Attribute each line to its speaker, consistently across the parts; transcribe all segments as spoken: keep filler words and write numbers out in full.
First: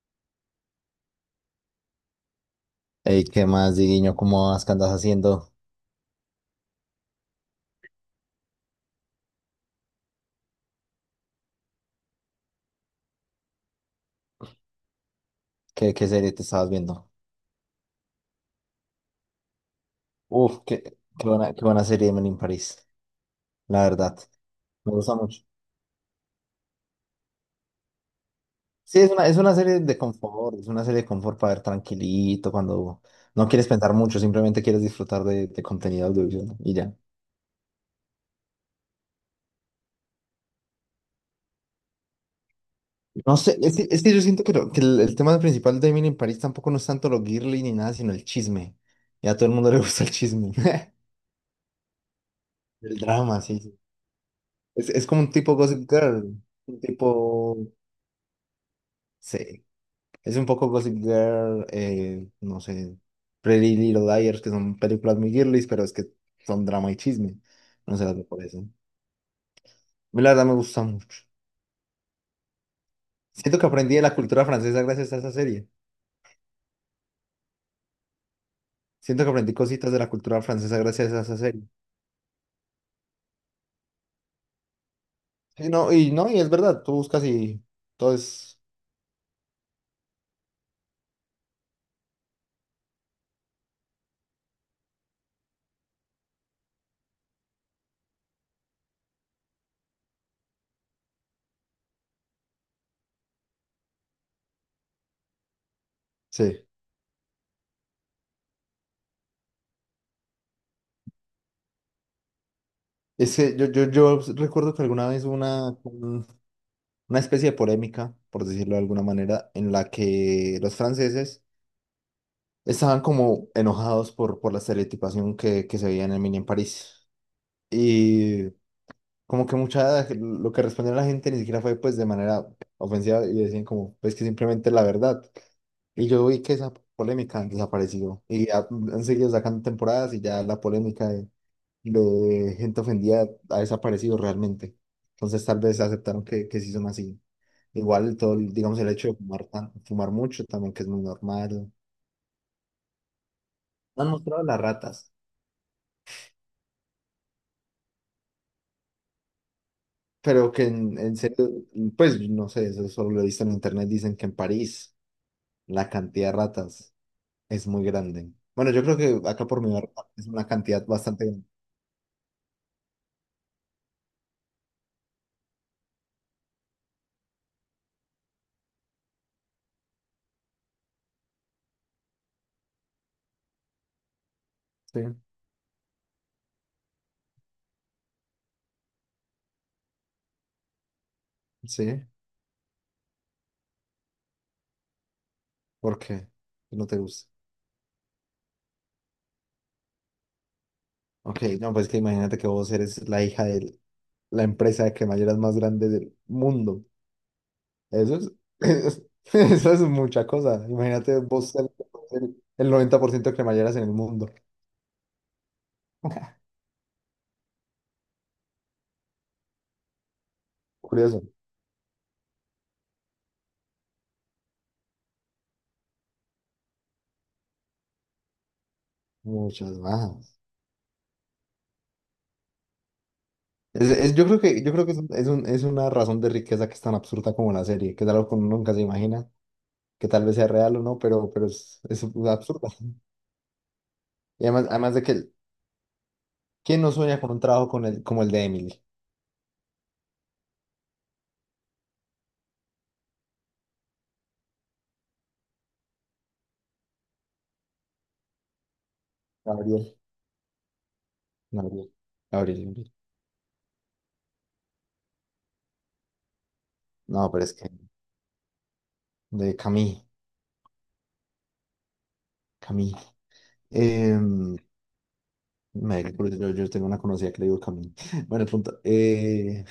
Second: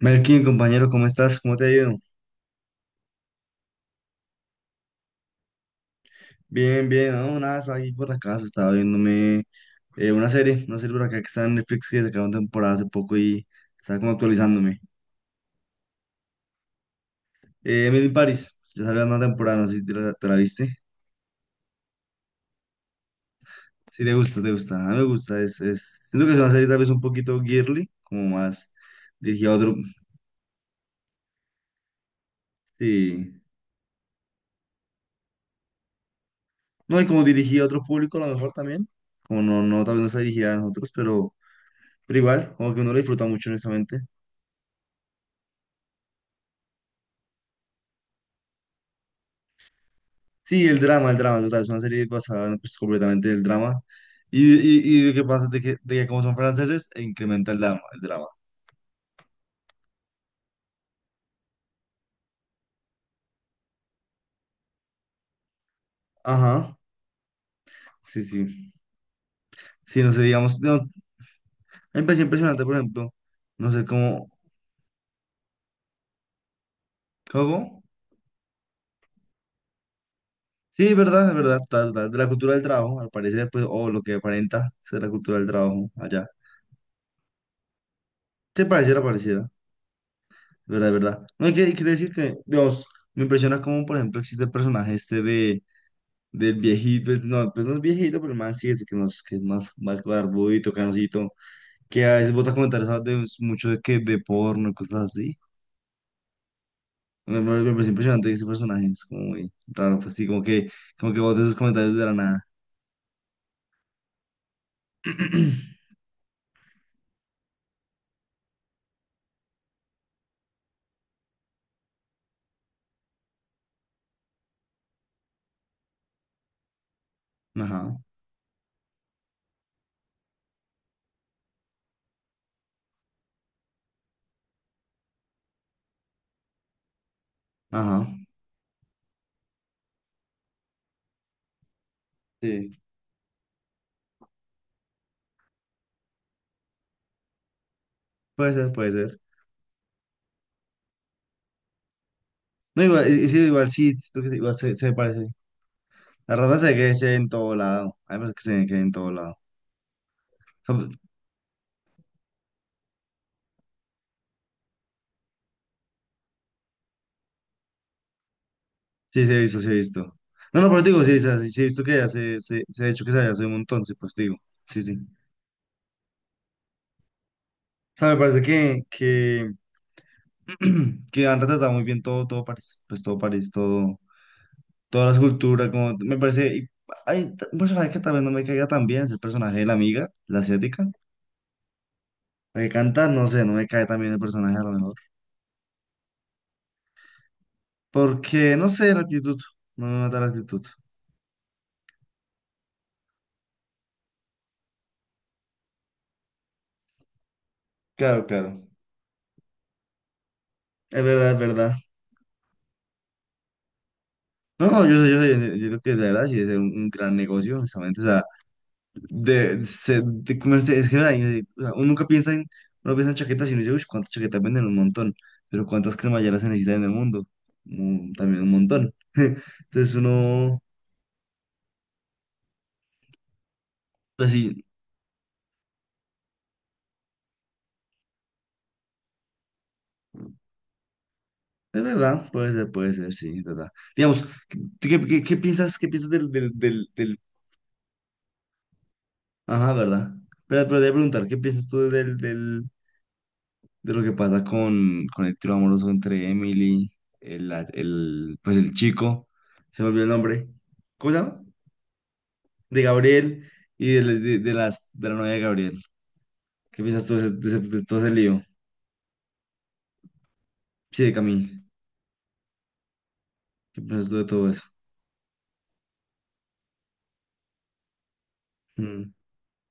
Speaker 1: Melkin, compañero, ¿cómo estás? ¿Cómo te ha ido?
Speaker 2: Ey, ¿qué más, Diguiño? ¿Cómo vas? ¿Qué andas haciendo?
Speaker 1: Bien, bien, no, nada, estaba aquí por la casa, estaba viéndome eh, una serie, una serie por acá que está en Netflix que sacaron temporada hace poco y estaba como actualizándome.
Speaker 2: ¿Qué, qué serie te estabas viendo?
Speaker 1: Eh, Emily in Paris, ya salió una temporada, no sé si te la, te la
Speaker 2: Uf,
Speaker 1: viste.
Speaker 2: qué, qué buena, qué buena serie Men in Paris, la
Speaker 1: Sí, te
Speaker 2: verdad.
Speaker 1: gusta, te gusta, a
Speaker 2: Me
Speaker 1: mí me
Speaker 2: gusta
Speaker 1: gusta,
Speaker 2: mucho.
Speaker 1: es, es, siento que es una serie tal vez un poquito girly, como más
Speaker 2: Sí, es una, es
Speaker 1: dirigida a
Speaker 2: una
Speaker 1: otro,
Speaker 2: serie de confort, es una serie de confort para ver tranquilito, cuando
Speaker 1: sí,
Speaker 2: no quieres pensar mucho, simplemente quieres disfrutar de, de contenido audiovisual y ya.
Speaker 1: no, y como dirigida a otro público a lo mejor también, como no, no, tal vez no está dirigida a nosotros, pero, pero igual, como que uno la disfruta
Speaker 2: No
Speaker 1: mucho,
Speaker 2: sé, es que,
Speaker 1: honestamente.
Speaker 2: es que yo siento que, lo- que el, el tema principal de Men in Paris tampoco no es tanto lo girly ni nada, sino el chisme. Y a todo el mundo le gusta el chisme.
Speaker 1: Sí, el drama, el drama, total, es una serie basada en, pues,
Speaker 2: El
Speaker 1: completamente en
Speaker 2: drama,
Speaker 1: el
Speaker 2: sí, sí.
Speaker 1: drama. Y,
Speaker 2: Es,
Speaker 1: y,
Speaker 2: es
Speaker 1: y lo
Speaker 2: como
Speaker 1: que
Speaker 2: un
Speaker 1: pasa es
Speaker 2: tipo
Speaker 1: de que,
Speaker 2: Gossip
Speaker 1: de que como
Speaker 2: Girl,
Speaker 1: son
Speaker 2: un
Speaker 1: franceses, e incrementa
Speaker 2: tipo...
Speaker 1: el drama, el drama.
Speaker 2: Sí, es un poco Gossip Girl, eh, no sé, Pretty Little Liars, que son películas muy girlies, pero es que son
Speaker 1: Ajá,
Speaker 2: drama y chisme. No se las
Speaker 1: sí,
Speaker 2: veo por eso. A
Speaker 1: sí. Sí, no sé,
Speaker 2: mí la verdad me
Speaker 1: digamos,
Speaker 2: gusta
Speaker 1: no,
Speaker 2: mucho.
Speaker 1: me pareció impresionante, por ejemplo,
Speaker 2: Siento que
Speaker 1: no sé
Speaker 2: aprendí de la
Speaker 1: cómo,
Speaker 2: cultura francesa gracias a esa serie.
Speaker 1: ¿cómo?
Speaker 2: Siento que aprendí cositas de la cultura francesa
Speaker 1: Sí, es
Speaker 2: gracias a
Speaker 1: verdad, es
Speaker 2: esa
Speaker 1: verdad,
Speaker 2: serie.
Speaker 1: total, total, de la cultura del trabajo, al parecer, pues, o lo que aparenta ser la cultura del
Speaker 2: Sí
Speaker 1: trabajo
Speaker 2: no, y
Speaker 1: allá.
Speaker 2: no, y es verdad, tú buscas y todo es...
Speaker 1: Te pareciera, pareciera, es verdad, es verdad. No hay que, hay que decir que, Dios, me impresiona cómo, por ejemplo, existe el personaje este de del viejito, pues no, pues no es viejito, pero el man sí es que, nos, que es más, más barbudito, canosito, que a veces bota comentarios ah, de mucho de, que de porno y cosas así.
Speaker 2: Sí.
Speaker 1: Me, me- me parece impresionante ese personaje, es como muy raro, pues sí, como que, como que bota esos comentarios de la nada.
Speaker 2: Es que yo, yo, yo recuerdo que alguna vez hubo una, un- una especie de polémica, por decirlo de alguna manera, en la que los franceses estaban como enojados por, por la estereotipación que, que se veía en el mini en París.
Speaker 1: Ajá,
Speaker 2: Y como que mucha, lo que respondió la gente ni siquiera fue pues de manera ofensiva y decían como, pues que simplemente la verdad. Y yo vi que esa polémica desapareció
Speaker 1: ajá,
Speaker 2: y ya han seguido sacando temporadas y ya la polémica de, de
Speaker 1: sí,
Speaker 2: gente ofendida ha desaparecido realmente. Entonces tal vez aceptaron que, que sí son así. Igual todo,
Speaker 1: puede
Speaker 2: el-
Speaker 1: ser,
Speaker 2: digamos, el
Speaker 1: puede
Speaker 2: hecho de
Speaker 1: ser.
Speaker 2: fumar, tan- fumar mucho también, que es muy normal.
Speaker 1: No, igual, y- y sí, igual sí,
Speaker 2: Han
Speaker 1: siento que
Speaker 2: mostrado
Speaker 1: igual
Speaker 2: las
Speaker 1: se, se
Speaker 2: ratas.
Speaker 1: parece. La rata se ve que se ve en todo lado, hay veces que se ve que en todo lado.
Speaker 2: Pero que en, en serio, pues no sé, eso solo lo he visto en internet, dicen que en París la cantidad de ratas es muy grande. Bueno, yo creo
Speaker 1: Sí,
Speaker 2: que
Speaker 1: sí, he
Speaker 2: acá
Speaker 1: visto,
Speaker 2: por
Speaker 1: sí,
Speaker 2: mi
Speaker 1: he
Speaker 2: barrio
Speaker 1: visto.
Speaker 2: es una
Speaker 1: No, no, pero
Speaker 2: cantidad
Speaker 1: te digo, sí,
Speaker 2: bastante grande.
Speaker 1: sí, sí, he visto que ya se, se, se ha hecho que se haya subido un montón, sí, pues te digo. Sí, sí. O sea, me parece que, que, que han retratado muy bien todo, todo París, pues todo París, todo, toda la cultura, como, me parece, y hay t- un personaje que tal vez no me caiga tan bien, es el personaje de la amiga, la asiática,
Speaker 2: Sí, sí,
Speaker 1: la que canta, no sé, no me cae tan bien el personaje a lo mejor,
Speaker 2: ¿por qué? No te gusta.
Speaker 1: porque, no sé, la actitud, no me mata la actitud.
Speaker 2: Ok, no, pues que imagínate que vos eres la hija de la empresa de cremalleras más grande del mundo. Eso
Speaker 1: Claro, claro,
Speaker 2: es, eso es mucha cosa.
Speaker 1: es
Speaker 2: Imagínate
Speaker 1: verdad, es
Speaker 2: vos ser
Speaker 1: verdad.
Speaker 2: el noventa por ciento de cremalleras en el mundo.
Speaker 1: No, no, yo, yo, yo, yo creo que la verdad sí es un, un gran negocio, honestamente, de, se- de comerse, es que ay,
Speaker 2: Curioso.
Speaker 1: eh, o sea, uno nunca piensa en, uno piensa en chaquetas y uno dice, uff, cuántas chaquetas venden un montón, pero cuántas cremalleras se necesitan en el mundo, Mm, también un montón.
Speaker 2: Muchas
Speaker 1: Entonces
Speaker 2: más.
Speaker 1: uno,
Speaker 2: Es- es- yo
Speaker 1: pues
Speaker 2: creo que,
Speaker 1: sí,
Speaker 2: yo creo que es, un- es un- es una razón de riqueza que es tan absurda como la serie, que es algo que uno nunca se imagina, que tal vez sea real o no, pero, pero es,
Speaker 1: es
Speaker 2: es
Speaker 1: verdad, puede
Speaker 2: absurda.
Speaker 1: ser, puede ser, sí, es verdad. Digamos,
Speaker 2: Y
Speaker 1: ¿qué,
Speaker 2: además, además
Speaker 1: qué,
Speaker 2: de
Speaker 1: qué-
Speaker 2: que,
Speaker 1: qué piensas, qué piensas del, del,
Speaker 2: ¿quién
Speaker 1: del,
Speaker 2: no
Speaker 1: del?
Speaker 2: sueña con un trabajo con el, como el de Emily?
Speaker 1: Ajá, ¿verdad? Pero, pero te voy a preguntar, ¿qué piensas tú del, del, de lo que pasa con, con el trío amoroso entre Emily, el, el, pues el chico, se me
Speaker 2: Gabriel,
Speaker 1: olvidó el nombre, ¿cómo se llama?
Speaker 2: Gabriel, Gabriel,
Speaker 1: De
Speaker 2: Gabriel.
Speaker 1: Gabriel y de, de- de las, de la novia de Gabriel. ¿Qué piensas tú de,
Speaker 2: No,
Speaker 1: ese-
Speaker 2: pero
Speaker 1: de
Speaker 2: es que
Speaker 1: ese- de todo ese lío?
Speaker 2: de Camille,
Speaker 1: Sí, de Camille.
Speaker 2: Camille.
Speaker 1: ¿Qué piensas tú de todo
Speaker 2: Em,
Speaker 1: eso?
Speaker 2: Me da curiosidad, yo, yo tengo una conocida que le digo Camille. Bueno, el punto.
Speaker 1: Mm.
Speaker 2: eh,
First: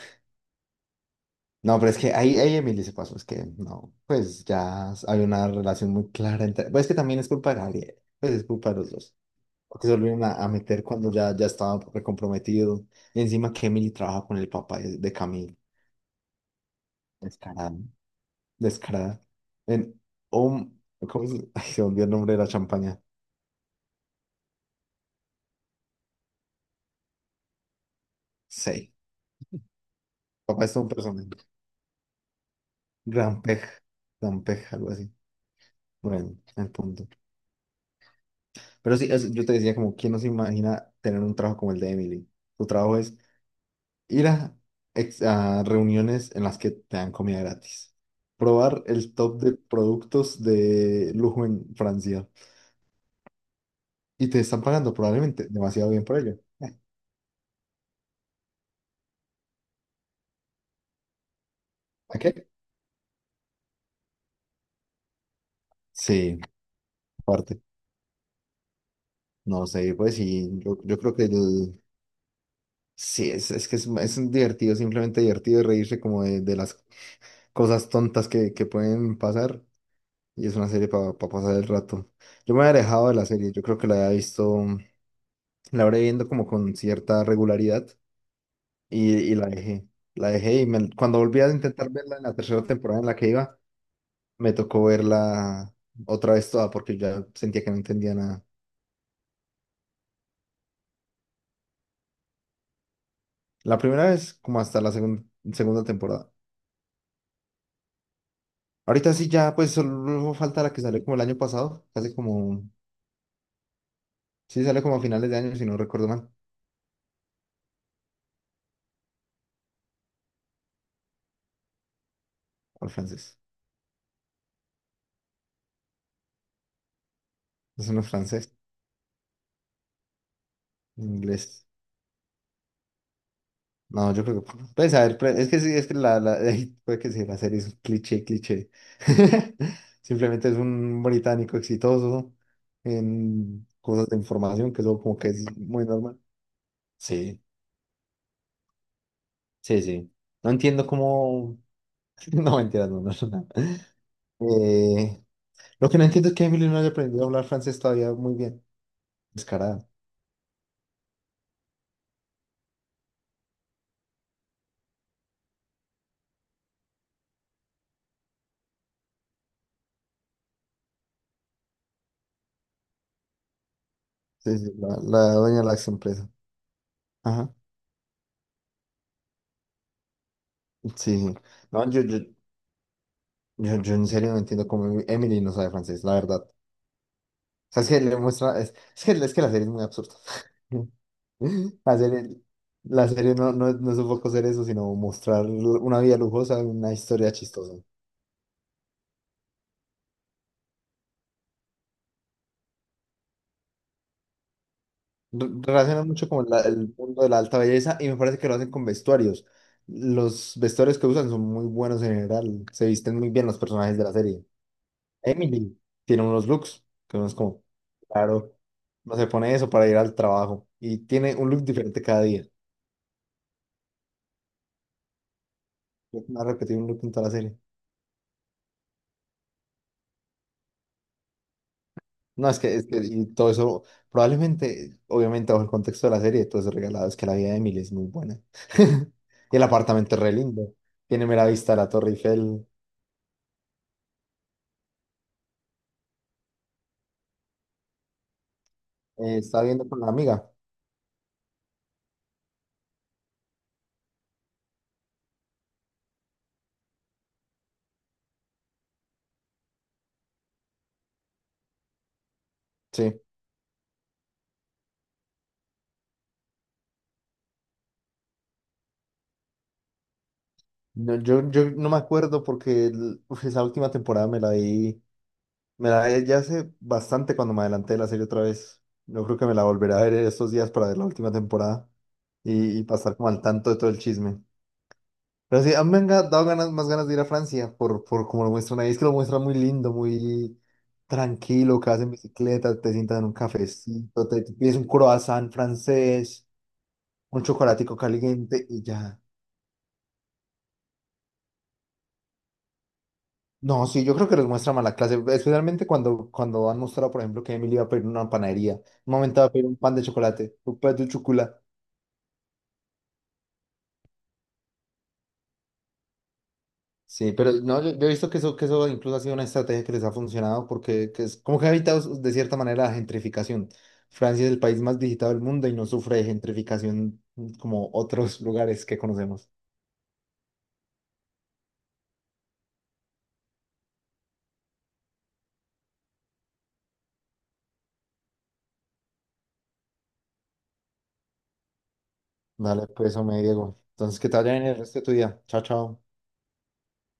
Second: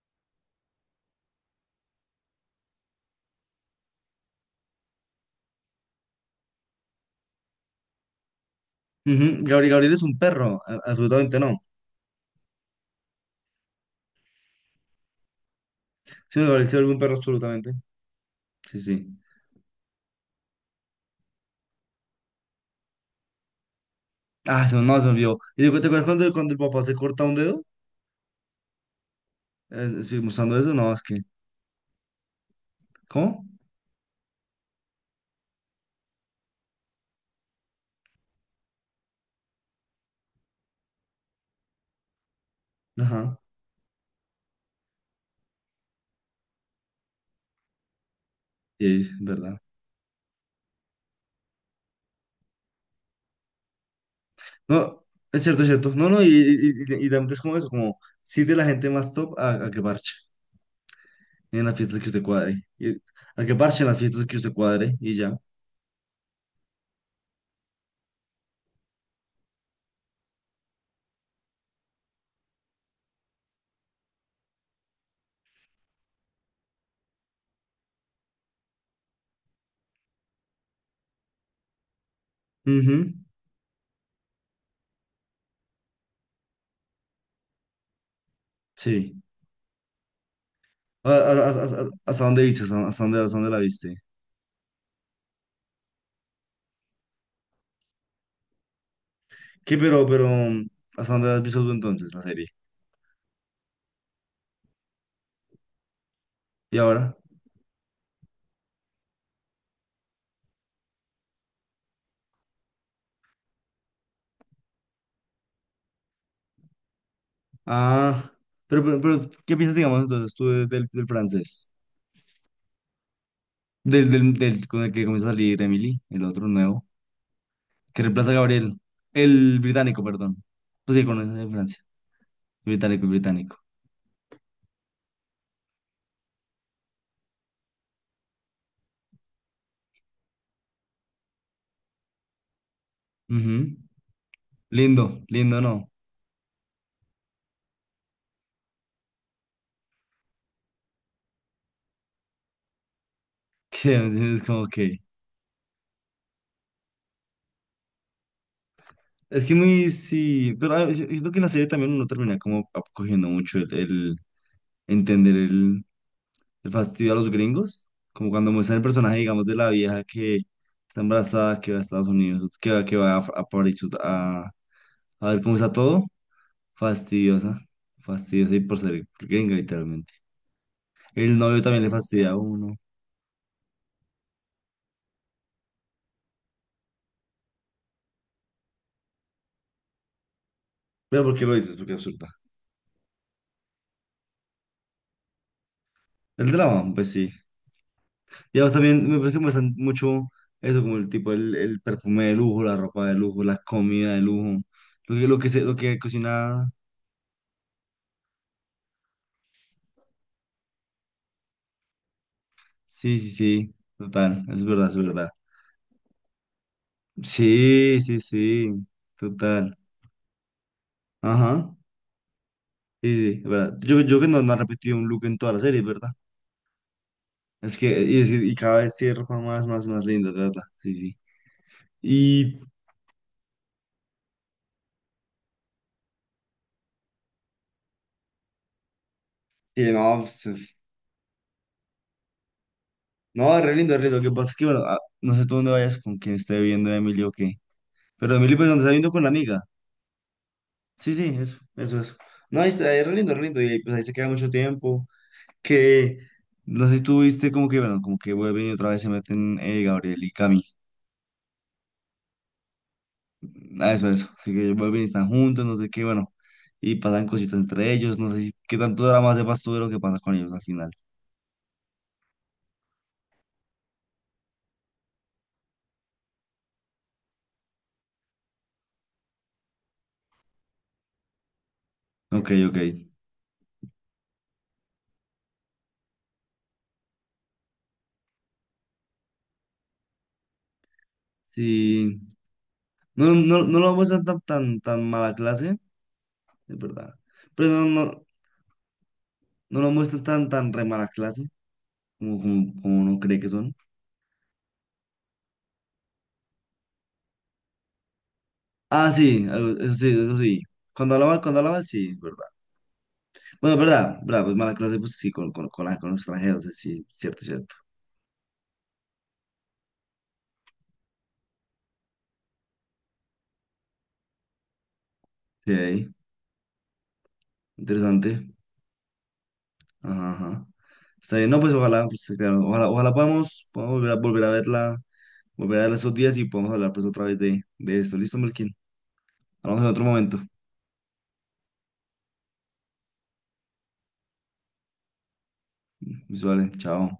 Speaker 2: No, pero es que ahí, ahí Emily se pasó, es que no, pues ya hay una relación muy clara entre, pues es que también es culpa de Gabriel, pues es culpa de los dos,
Speaker 1: Ujú, Gabriel,
Speaker 2: porque
Speaker 1: Gabriel
Speaker 2: se
Speaker 1: es un
Speaker 2: volvieron a, a
Speaker 1: perro, a-
Speaker 2: meter cuando ya,
Speaker 1: absolutamente
Speaker 2: ya
Speaker 1: no.
Speaker 2: estaba recomprometido, y encima que Emily trabaja con el papá de, de Camille,
Speaker 1: Sí, Gabriel se vuelve un perro absolutamente.
Speaker 2: descarada,
Speaker 1: Sí, sí.
Speaker 2: descarada, en, oh, ¿cómo se, ay, se volvió el nombre de la champaña?
Speaker 1: Ah, se, me- no, se me olvidó. ¿Y te, acuer- te acuerdas cuando, cuando el papá se corta un dedo?
Speaker 2: Sí,
Speaker 1: Eh, estoy mostrando
Speaker 2: papá
Speaker 1: eso,
Speaker 2: es todo un
Speaker 1: no, es que.
Speaker 2: personaje, gran
Speaker 1: ¿Cómo?
Speaker 2: pej, gran pej, algo así, bueno, el punto, pero sí, es- yo te decía como, ¿quién nos imagina tener un trabajo como el de Emily? Tu trabajo es
Speaker 1: Ajá.
Speaker 2: ir a, ex- a reuniones en las que te dan comida gratis. Probar
Speaker 1: Y es
Speaker 2: el top de
Speaker 1: verdad.
Speaker 2: productos de lujo en Francia. Y te están pagando
Speaker 1: No, es
Speaker 2: probablemente
Speaker 1: cierto, es cierto.
Speaker 2: demasiado bien
Speaker 1: No,
Speaker 2: por
Speaker 1: no, y,
Speaker 2: ello. Eh,
Speaker 1: y, y, y también es como eso, como sí de la gente más top a, a que parche. En las fiestas que
Speaker 2: ¿A
Speaker 1: usted
Speaker 2: qué?
Speaker 1: cuadre. Y a que parche en las fiestas que usted cuadre y ya.
Speaker 2: Sí, aparte. No sé, pues sí, yo, yo creo que el- sí, es, es que es, es divertido, simplemente divertido reírse como de, de las cosas tontas que, que pueden pasar. Y es una serie para pasar el rato. Yo me había
Speaker 1: Ujú,
Speaker 2: alejado de la serie, yo creo que la había visto, la habré viendo como con cierta regularidad y,
Speaker 1: sí.
Speaker 2: y la dejé. La dejé y me-
Speaker 1: A-
Speaker 2: cuando volví
Speaker 1: a-
Speaker 2: a
Speaker 1: a- a-
Speaker 2: intentar verla
Speaker 1: ¿Hasta
Speaker 2: en la
Speaker 1: dónde viste?
Speaker 2: tercera
Speaker 1: ¿Hasta
Speaker 2: temporada
Speaker 1: hasta
Speaker 2: en la
Speaker 1: dónde,
Speaker 2: que
Speaker 1: hasta dónde
Speaker 2: iba,
Speaker 1: la viste?
Speaker 2: me tocó verla otra vez toda porque ya sentía que no entendía nada.
Speaker 1: ¿Qué, pero, pero, mm, hasta dónde has visto tú entonces la serie?
Speaker 2: La primera vez como hasta la segun- segunda temporada.
Speaker 1: ¿Y ahora?
Speaker 2: Ahorita sí ya pues solo falta la que salió como el año pasado, casi como, sí salió como a finales de año si no recuerdo mal,
Speaker 1: Ah, pero, pero, pero, ¿qué piensas, digamos, entonces tú de- del, del francés?
Speaker 2: al francés.
Speaker 1: Del, del, del con el que comienza a salir Emily, el otro nuevo,
Speaker 2: Es
Speaker 1: que
Speaker 2: no
Speaker 1: reemplaza a
Speaker 2: francés,
Speaker 1: Gabriel, el británico, perdón. Pues sí, conoces de
Speaker 2: inglés.
Speaker 1: Francia, británico, británico.
Speaker 2: No, yo creo que, pues a ver, pre- es que sí, es que la, la, ay, puede que sí, la serie es un cliché, cliché. Simplemente es un británico exitoso en
Speaker 1: Ujú.
Speaker 2: cosas de información, que eso como
Speaker 1: Lindo,
Speaker 2: que es
Speaker 1: lindo,
Speaker 2: muy
Speaker 1: ¿no?
Speaker 2: normal. Sí, sí, sí. No entiendo cómo... No, mentira, no, no, no.
Speaker 1: Que es como que...
Speaker 2: Eh, lo que no entiendo es que Emily no haya aprendido a hablar francés todavía muy bien.
Speaker 1: Es que
Speaker 2: Descarada.
Speaker 1: muy, sí, pero ah, es- siento que en la serie también uno termina como ap- cogiendo mucho el, el entender el, el fastidio a los gringos, como cuando muestran el personaje, digamos, de la vieja que está embarazada, que va a Estados Unidos, que va, que va a, a París a,
Speaker 2: Sí, sí, la,
Speaker 1: a
Speaker 2: la
Speaker 1: ver cómo
Speaker 2: dueña de
Speaker 1: está
Speaker 2: la ex
Speaker 1: todo,
Speaker 2: empresa. Ajá.
Speaker 1: fastidiosa, fastidiosa y por ser gringa, literalmente.
Speaker 2: Sí, sí.
Speaker 1: El novio también le
Speaker 2: No, yo, yo,
Speaker 1: fastidia a uno.
Speaker 2: yo, yo en serio no entiendo cómo Emily no sabe francés, la verdad. Sea, es que le muestra, es, es que, es que la serie es muy absurda.
Speaker 1: Pero ¿por qué lo dices? Porque
Speaker 2: La
Speaker 1: es absurda.
Speaker 2: serie, la serie no, no, no supo hacer eso, sino mostrar una vida
Speaker 1: El
Speaker 2: lujosa,
Speaker 1: drama,
Speaker 2: una
Speaker 1: pues sí.
Speaker 2: historia chistosa.
Speaker 1: Y además también me parece que me mucho eso, como el tipo, el, el perfume de lujo, la ropa de lujo, la comida de lujo, lo que, lo que,
Speaker 2: Re-
Speaker 1: se, lo que
Speaker 2: relaciona mucho como la-
Speaker 1: cocina.
Speaker 2: el mundo de la alta belleza y me parece que lo hacen con vestuarios. Los vestuarios que usan son muy buenos en general, se visten
Speaker 1: Sí, sí,
Speaker 2: muy bien los
Speaker 1: sí,
Speaker 2: personajes de la
Speaker 1: total,
Speaker 2: serie.
Speaker 1: es verdad, es verdad.
Speaker 2: Emily tiene unos looks que uno es como,
Speaker 1: Sí, sí,
Speaker 2: claro,
Speaker 1: sí,
Speaker 2: no se pone eso
Speaker 1: total.
Speaker 2: para ir al trabajo y tiene un look
Speaker 1: Ajá,
Speaker 2: diferente cada día.
Speaker 1: sí, sí, es verdad. Yo, yo que no, no ha repetido un look en toda la serie, ¿verdad?
Speaker 2: No ha repetido un look en toda la serie.
Speaker 1: Es que, y, es y cada vez tiene ropa más, más, más linda, ¿verdad? Sí, sí.
Speaker 2: No, es
Speaker 1: Y,
Speaker 2: que, es que y todo eso, probablemente, obviamente bajo el contexto de la serie, todo es regalado, es que la vida de Emily es muy buena. Y el
Speaker 1: y
Speaker 2: apartamento
Speaker 1: no,
Speaker 2: es re
Speaker 1: pues, uf.
Speaker 2: lindo, tiene mera vista a la Torre Eiffel,
Speaker 1: No, re lindo, re lindo. Lo que pasa es que, bueno, ah, no sé tú dónde vayas con quien esté viendo Emilio o qué. ¿Pero Emilio, pues, donde está viendo con la
Speaker 2: eh,
Speaker 1: amiga?
Speaker 2: estaba viendo con la amiga,
Speaker 1: Sí, sí, eso, eso, eso. No, ahí está, es re lindo, re lindo, y pues ahí se queda mucho tiempo, que no sé si tú viste como que, bueno, como que vuelven y otra vez se meten eh, Gabriel y Cami,
Speaker 2: sí.
Speaker 1: ah, eso, eso, así que vuelven y están juntos, no sé qué, bueno, y pasan cositas entre ellos, no sé si, qué tanto drama sepas tú de lo que pasa con ellos al final.
Speaker 2: No, yo, yo no me acuerdo porque el- uf, esa última temporada me la vi, me la vi ya hace bastante cuando me adelanté de la serie otra vez. Yo creo que me la volveré a ver estos días para ver la última temporada
Speaker 1: Ok, ok,
Speaker 2: y, y pasar como al tanto de todo el chisme. Pero sí, a mí me han ga- dado ganas, más ganas de ir a Francia por, por como lo muestran ahí. Es que lo muestran muy lindo, muy tranquilo, que vas en
Speaker 1: sí,
Speaker 2: bicicleta, te sientas en
Speaker 1: no,
Speaker 2: un
Speaker 1: no, no lo muestran
Speaker 2: cafecito,
Speaker 1: tan,
Speaker 2: te, te pides
Speaker 1: tan,
Speaker 2: un
Speaker 1: tan mala
Speaker 2: croissant
Speaker 1: clase,
Speaker 2: francés,
Speaker 1: es verdad,
Speaker 2: un
Speaker 1: pero no,
Speaker 2: chocolatico
Speaker 1: no,
Speaker 2: caliente y ya.
Speaker 1: no lo muestran tan, tan re mala clase, como, como, como uno cree que son.
Speaker 2: No, sí, yo creo que les muestra mala clase, especialmente cuando, cuando han mostrado, por ejemplo, que Emily iba a pedir una panadería.
Speaker 1: Ah,
Speaker 2: Un momento
Speaker 1: sí,
Speaker 2: va a pedir un
Speaker 1: algo- eso
Speaker 2: pan de
Speaker 1: sí, eso
Speaker 2: chocolate,
Speaker 1: sí.
Speaker 2: un pan de
Speaker 1: Cuando habla mal,
Speaker 2: chocolate.
Speaker 1: cuando habla mal, sí, verdad. Bueno, verdad, verdad, pues mala clase, pues sí, con, con, con la- con los extranjeros, eh, sí,
Speaker 2: Sí,
Speaker 1: cierto,
Speaker 2: pero
Speaker 1: cierto.
Speaker 2: no, yo, yo he visto que eso, que eso incluso ha sido una estrategia que les ha funcionado porque que es como que ha evitado de cierta manera la gentrificación. Francia es el país más visitado del mundo y no
Speaker 1: Ok,
Speaker 2: sufre de gentrificación, mm, como otros
Speaker 1: interesante.
Speaker 2: lugares que conocemos.
Speaker 1: Ajá, ajá. Está bien, no, pues ojalá, pues claro, ojalá, ojalá podamos, podamos volver a, volver a verla, volver a verla esos días y podamos hablar pues otra vez de, de esto. Listo, Melkin. Hablamos en otro momento.
Speaker 2: Dale, pues, hombre, Diego. Entonces, que te vaya bien el resto de tu día. Chao, chao.
Speaker 1: Visuales, chao.